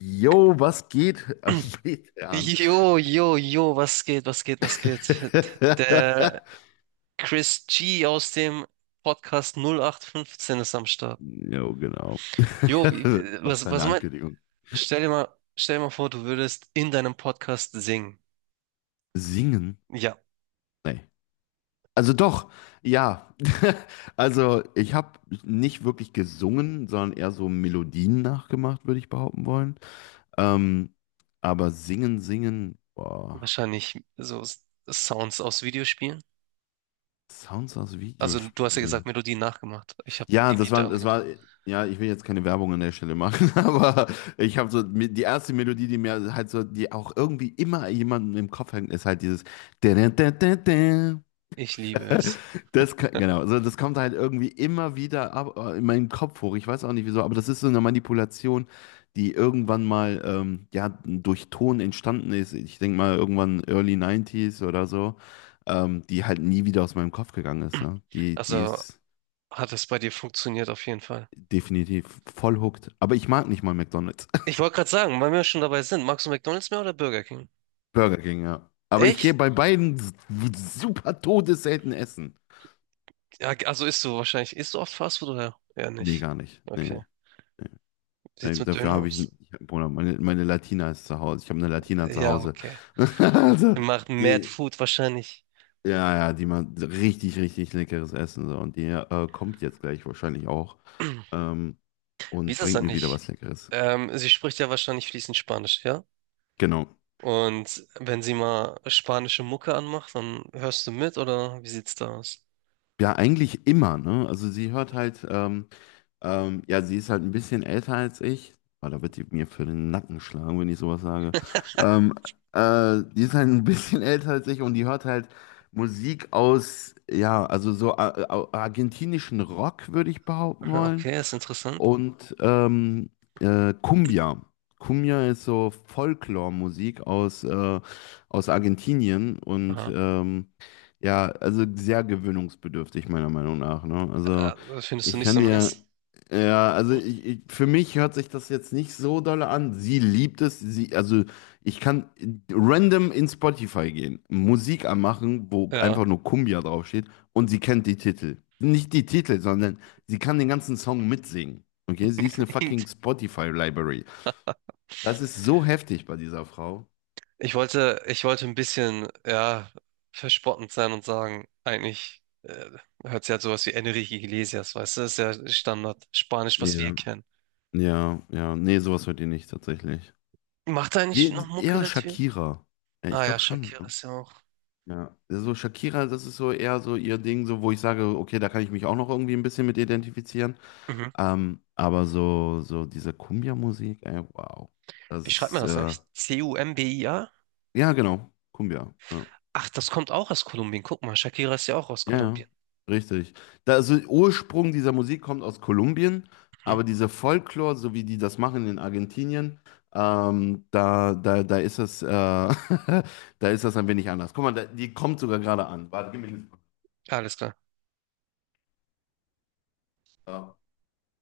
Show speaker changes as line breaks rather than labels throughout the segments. Jo, was geht am Metern?
Jo, jo, jo, was geht, was geht, was geht? Der Chris G aus dem Podcast 08/15 ist am Start.
Jo, genau.
Jo, wie-
Was
was,
für
was
eine
meinst.
Ankündigung.
Stell dir mal, Stell dir mal vor, du würdest in deinem Podcast singen.
Singen?
Ja,
Nee. Also doch, ja. Also ich habe nicht wirklich gesungen, sondern eher so Melodien nachgemacht, würde ich behaupten wollen. Ähm, aber singen, singen, boah,
wahrscheinlich so Sounds aus Videospielen.
Sounds aus
Also, du hast ja gesagt,
Videospielen.
Melodien nachgemacht. Ich habe
Ja,
irgendwie daran
das
gedacht.
war, ja, ich will jetzt keine Werbung an der Stelle machen, aber ich habe so, die erste Melodie, die mir halt so, die auch irgendwie immer jemandem im Kopf hängt, ist halt dieses.
Ich liebe es.
Genau, also das kommt halt irgendwie immer wieder ab, in meinen Kopf hoch. Ich weiß auch nicht wieso, aber das ist so eine Manipulation, die irgendwann mal ja, durch Ton entstanden ist. Ich denke mal irgendwann Early 90 oder so, die halt nie wieder aus meinem Kopf gegangen ist. Ne? Die
Also,
ist.
hat es bei dir funktioniert auf jeden Fall.
Definitiv. Voll hooked. Aber ich mag nicht mal McDonald's.
Ich wollte gerade sagen, weil wir schon dabei sind, magst du McDonald's mehr oder Burger King?
Burger King, ja. Aber ich gehe
Echt?
bei beiden super todesselten essen.
Ja, also isst du wahrscheinlich. Isst du oft Fastfood oder eher
Nee,
nicht?
gar nicht. Nee,
Okay.
nee.
Wie sieht's mit
Dafür
Döner
habe ich,
aus?
Bruder, meine Latina ist zu Hause. Ich habe eine Latina zu
Ja,
Hause.
okay.
Also,
Ihr macht Mad
die,
Food wahrscheinlich.
ja, ja, die macht richtig, richtig leckeres Essen. So. Und die kommt jetzt gleich wahrscheinlich auch ähm,
Wie
und
ist das
bringt mir wieder
eigentlich?
was Leckeres.
Sie spricht ja wahrscheinlich fließend Spanisch, ja?
Genau.
Und wenn sie mal spanische Mucke anmacht, dann hörst du mit oder wie sieht's da aus?
Ja, eigentlich immer, ne? Also sie hört halt, ja, sie ist halt ein bisschen älter als ich. Oh, da wird die mir für den Nacken schlagen, wenn ich sowas sage. Ähm, Die ist halt ein bisschen älter als ich und die hört halt Musik aus, ja, also so argentinischen Rock, würde ich behaupten wollen
Okay, ist interessant.
und Cumbia. Cumbia ist so Folklore-Musik aus Argentinien und
Aha.
ja, also sehr gewöhnungsbedürftig meiner Meinung nach. Ne? Also
Äh, findest du
ich
nicht
kann
so
dir,
nice?
ja, also ich, für mich hört sich das jetzt nicht so doll an. Sie liebt es, also ich kann random in Spotify gehen, Musik anmachen, wo
Ja.
einfach nur Cumbia draufsteht und sie kennt die Titel. Nicht die Titel, sondern sie kann den ganzen Song mitsingen. Okay, sie ist eine fucking Spotify-Library. Das ist so heftig bei dieser Frau.
Ich wollte ein bisschen, ja, verspottend sein und sagen, eigentlich hört sich halt sowas wie Enrique Iglesias, weißt du, das ist ja Standard Spanisch, was wir
Ja,
kennen.
ja, ja. Nee, sowas hört ihr nicht tatsächlich.
Macht er eigentlich noch Mucke,
Eher
der Typ?
Shakira. Ja, ich
Ah ja,
glaube
Shakira
schon.
ist ja auch.
Ja, so Shakira, das ist so eher so ihr Ding, so wo ich sage, okay, da kann ich mich auch noch irgendwie ein bisschen mit identifizieren.
Mhm.
Aber so, diese Cumbia-Musik, ey, wow.
Wie
Das
schreibt man
ist,
das eigentlich? C-U-M-B-I-A?
ja, genau, Cumbia. Ja.
Ach, das kommt auch aus Kolumbien. Guck mal, Shakira ist ja auch aus
Ja, ja,
Kolumbien.
richtig. Da, also Ursprung dieser Musik kommt aus Kolumbien,
Mhm.
aber dieser Folklore, so wie die das machen in Argentinien, da ist das, da ist das ein wenig anders. Guck mal, da, die kommt sogar gerade an. Warte, gib mir eine Sekunde.
Alles klar.
Ja.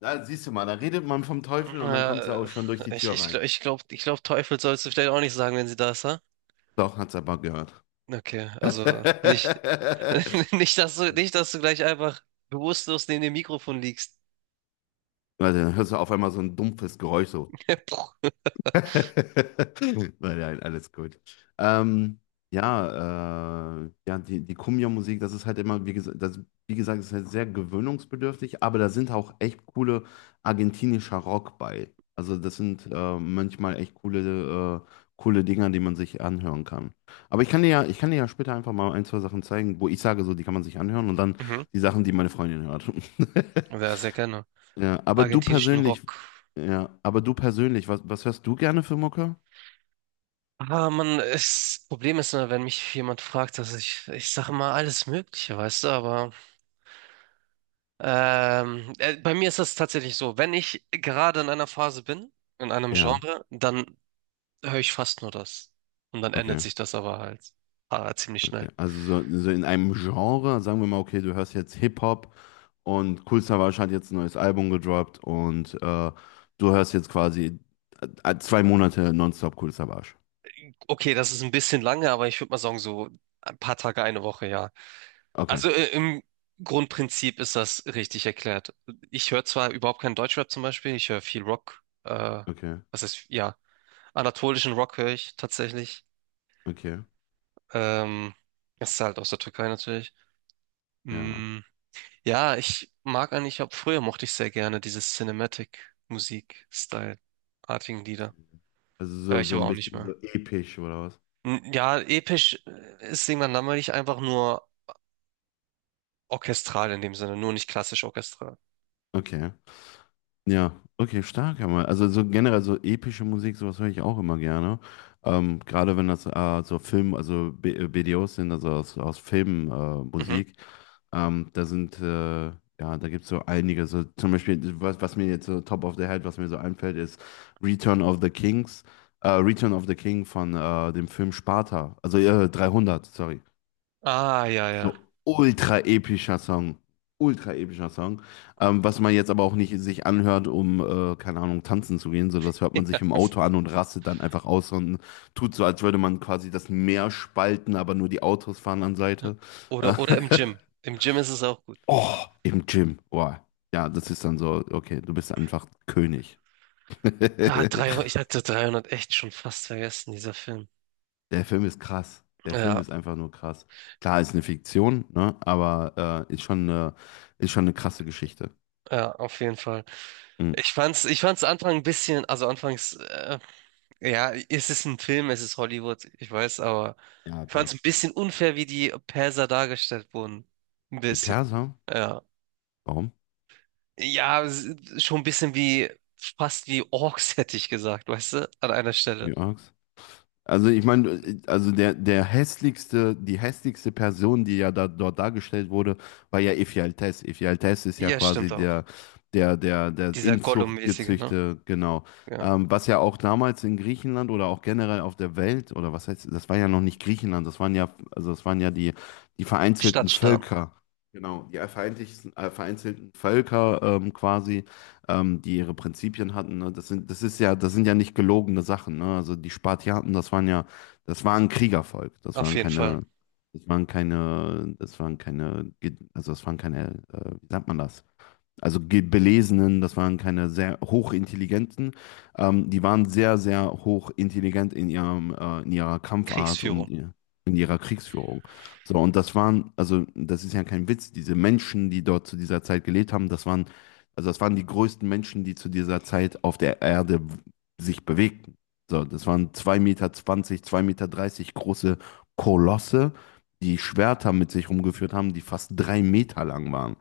Da siehst du mal, da redet man vom Teufel und dann
Ja,
kommt sie auch schon durch die
ich,
Tür
ich,
rein.
glaube, ich glaube, ich glaub, Teufel sollst du vielleicht auch nicht sagen, wenn sie da ist.
Doch, hat's aber gehört.
Okay, also nicht,
Warte,
nicht, dass du gleich einfach bewusstlos neben dem Mikrofon liegst.
dann hörst du auf einmal so ein dumpfes Geräusch so.
Puh.
Nein, nein, alles gut. Ähm, ja, ja, die Kumbia-Musik, das ist halt immer, wie gesagt, wie gesagt, ist halt sehr gewöhnungsbedürftig, aber da sind auch echt coole argentinischer Rock bei. Also das sind manchmal echt coole Dinger, die man sich anhören kann. Aber ich kann dir ja später einfach mal ein, zwei Sachen zeigen, wo ich sage, so, die kann man sich anhören und dann
Mhm.
die Sachen, die meine Freundin hört.
Ja, sehr gerne.
Ja, aber du
Argentinischen
persönlich,
Rock.
ja, aber du persönlich, was hörst du gerne für Mucke?
Ah, Mann, das Problem ist immer, wenn mich jemand fragt, dass ich sage immer alles Mögliche, weißt du, aber bei mir ist das tatsächlich so, wenn ich gerade in einer Phase bin, in einem
Ja,
Genre, dann höre ich fast nur das. Und dann ändert
okay,
sich das aber halt ziemlich schnell.
okay. Also so, in einem Genre, sagen wir mal, okay, du hörst jetzt Hip-Hop und Kool Savas hat jetzt ein neues Album gedroppt und du hörst jetzt quasi 2 Monate nonstop Kool Savas.
Okay, das ist ein bisschen lange, aber ich würde mal sagen, so ein paar Tage, eine Woche, ja.
Okay,
Also im Grundprinzip ist das richtig erklärt. Ich höre zwar überhaupt keinen Deutschrap zum Beispiel, ich höre viel Rock,
okay,
was heißt, ja, anatolischen Rock höre ich tatsächlich.
okay,
Ähm, Das ist halt aus der Türkei natürlich.
ja.
Mm, ja, ich mag eigentlich, ab früher mochte ich sehr gerne dieses Cinematic-Musik-Style-artigen Lieder.
Also
Höre
so,
ich aber
ein
auch nicht
bisschen so
mehr.
episch oder was?
Ja, episch ist irgendwann langweilig, einfach nur orchestral in dem Sinne, nur nicht klassisch orchestral.
Okay. Ja, okay, stark, aber also so generell so epische Musik, sowas höre ich auch immer gerne. Gerade wenn das so Film, also B BDOs sind, also aus Filmen
Mhm.
Musik, da sind ja, da gibt es so einige. So zum Beispiel, was mir jetzt so top of the head, was mir so einfällt, ist Return of the Kings, Return of the King von dem Film Sparta, also 300, sorry.
Ah, ja, ja.
So ultra epischer Song. Ultra epischer Song. Was man jetzt aber auch nicht sich anhört, um, keine Ahnung, tanzen zu gehen. So, das hört man sich im Auto an und rastet dann einfach aus und tut so, als würde man quasi das Meer spalten, aber nur die Autos fahren an Seite. Äh,
Oder im Gym. Im Gym ist es auch gut.
oh, im Gym. Wow. Ja, das ist dann so, okay, du bist einfach König.
Da
Der
300. Ich hatte 300 echt schon fast vergessen, dieser Film.
Film ist krass. Der Film
Ja,
ist einfach nur krass. Klar, ist eine Fiktion, ne? Aber ist schon eine krasse Geschichte.
ja, auf jeden Fall.
Mhm.
Ich fand's Anfang ein bisschen, also anfangs, ja, es ist ein Film, es ist Hollywood, ich weiß, aber
Ja,
ich
klar.
fand's ein bisschen unfair, wie die Perser dargestellt wurden. Ein
Die
bisschen.
Perser?
Ja.
Warum?
Ja, schon ein bisschen wie, fast wie Orks hätte ich gesagt, weißt du, an einer Stelle.
Wie arg's? Also ich meine, also der, der hässlichste, die hässlichste Person, die ja da, dort dargestellt wurde, war ja Ephialtes. Ephialtes ist ja
Ja, stimmt
quasi
auch.
der
Dieser
Inzucht
Gollum-mäßige, ne?
gezüchtete, genau.
Ja.
Was ja auch damals in Griechenland oder auch generell auf der Welt, oder was heißt, das war ja noch nicht Griechenland, das waren ja, also das waren ja die vereinzelten
Stadtstaaten,
Völker. Genau, die vereinzelten Völker quasi die ihre Prinzipien hatten. Ne? Das sind, das ist ja, das sind ja nicht gelogene Sachen. Ne? Also die Spartiaten, das waren ja, das war ein Kriegervolk. Das
auf
waren
jeden Fall.
keine, wie sagt man das? Also Belesenen, das waren keine sehr hochintelligenten. Die waren sehr, sehr hochintelligent in ihrem, in ihrer Kampfart und
Kriegsführung.
in ihrer Kriegsführung. So, und das waren, also das ist ja kein Witz, diese Menschen, die dort zu dieser Zeit gelebt haben, das waren, also das waren die größten Menschen, die zu dieser Zeit auf der Erde sich bewegten. So, das waren 2,20 m, 2,30 m große Kolosse, die Schwerter mit sich rumgeführt haben, die fast 3 Meter lang waren.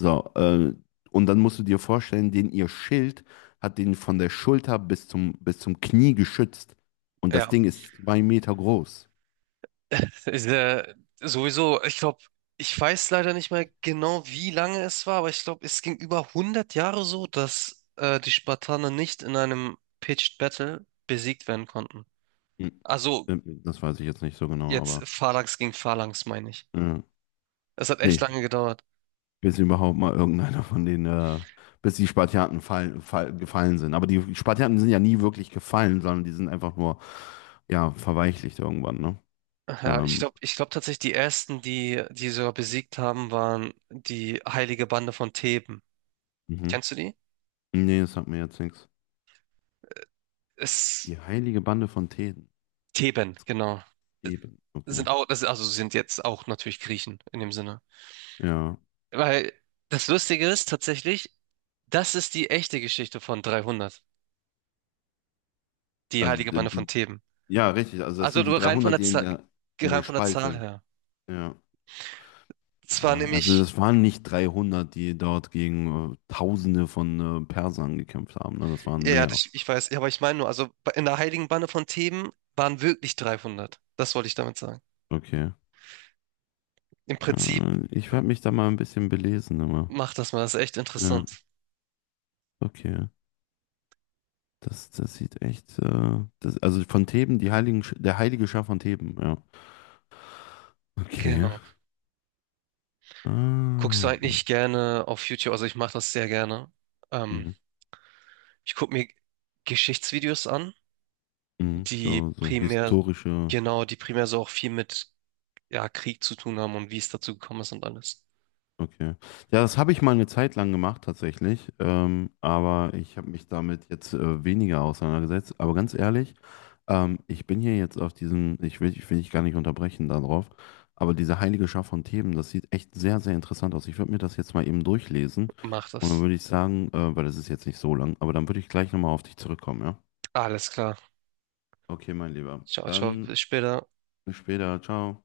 So, und dann musst du dir vorstellen, den ihr Schild hat den von der Schulter bis zum Knie geschützt. Und das
Ja.
Ding ist 2 Meter groß.
Ist, sowieso, ich glaube, ich weiß leider nicht mehr genau, wie lange es war, aber ich glaube, es ging über 100 Jahre so, dass die Spartaner nicht in einem Pitched Battle besiegt werden konnten.
Hm.
Also
Das weiß ich jetzt nicht so genau,
jetzt
aber
Phalanx gegen Phalanx, meine ich.
äh,
Es hat echt
nee,
lange gedauert.
bis überhaupt mal irgendeiner von denen, bis die Spartiaten gefallen sind. Aber die Spartiaten sind ja nie wirklich gefallen, sondern die sind einfach nur, ja, verweichlicht irgendwann, ne?
Ja,
Ähm,
ich glaube tatsächlich, die ersten, die die sogar besiegt haben, waren die Heilige Bande von Theben.
mhm.
Kennst du die?
Nee, das sagt mir jetzt nichts.
Es,
Die heilige Bande von Theben.
Theben, genau.
Theben, okay.
Sind auch, also sind jetzt auch natürlich Griechen in dem Sinne.
Ja,
Weil das Lustige ist tatsächlich, das ist die echte Geschichte von 300, die
also
heilige Bande von
die
Theben.
Ja, richtig. Also das
Also
sind die
nur rein von
300,
der
die
Zahl,
in der
rein von der Zahl
Spalte.
her.
Ja.
Es war
Ah, also
nämlich,
das waren nicht 300, die dort gegen Tausende von Persern gekämpft haben. Ne? Das waren
ja, ja,
mehr.
das, ich weiß, ja, aber ich meine nur, also in der heiligen Bande von Theben waren wirklich 300. Das wollte ich damit sagen.
Okay.
Im Prinzip
Ich werde mich da mal ein bisschen belesen. Aber.
macht das mal, das ist echt
Ja,
interessant.
okay. Das sieht echt. Das, also Von Theben, der heilige Schar von Theben. Ja. Okay.
Genau.
Ah.
Guckst du eigentlich gerne auf YouTube? Also ich mache das sehr gerne. Ähm,
Mhm.
Ich gucke mir Geschichtsvideos an,
Mhm.
die
So,
primär,
historische.
genau, die primär so auch viel mit ja, Krieg zu tun haben und wie es dazu gekommen ist und alles.
Okay. Ja, das habe ich mal eine Zeit lang gemacht tatsächlich, aber ich habe mich damit jetzt weniger auseinandergesetzt. Aber ganz ehrlich, ich bin hier jetzt auf diesen, ich will dich gar nicht unterbrechen darauf, aber diese heilige Schar von Themen, das sieht echt sehr, sehr interessant aus. Ich würde mir das jetzt mal eben durchlesen
Mach
und dann
das.
würde ich sagen, weil das ist jetzt nicht so lang, aber dann würde ich gleich nochmal auf dich zurückkommen, ja?
Alles klar.
Okay, mein Lieber.
Ciao, ciao.
Dann
Bis später.
bis später. Ciao.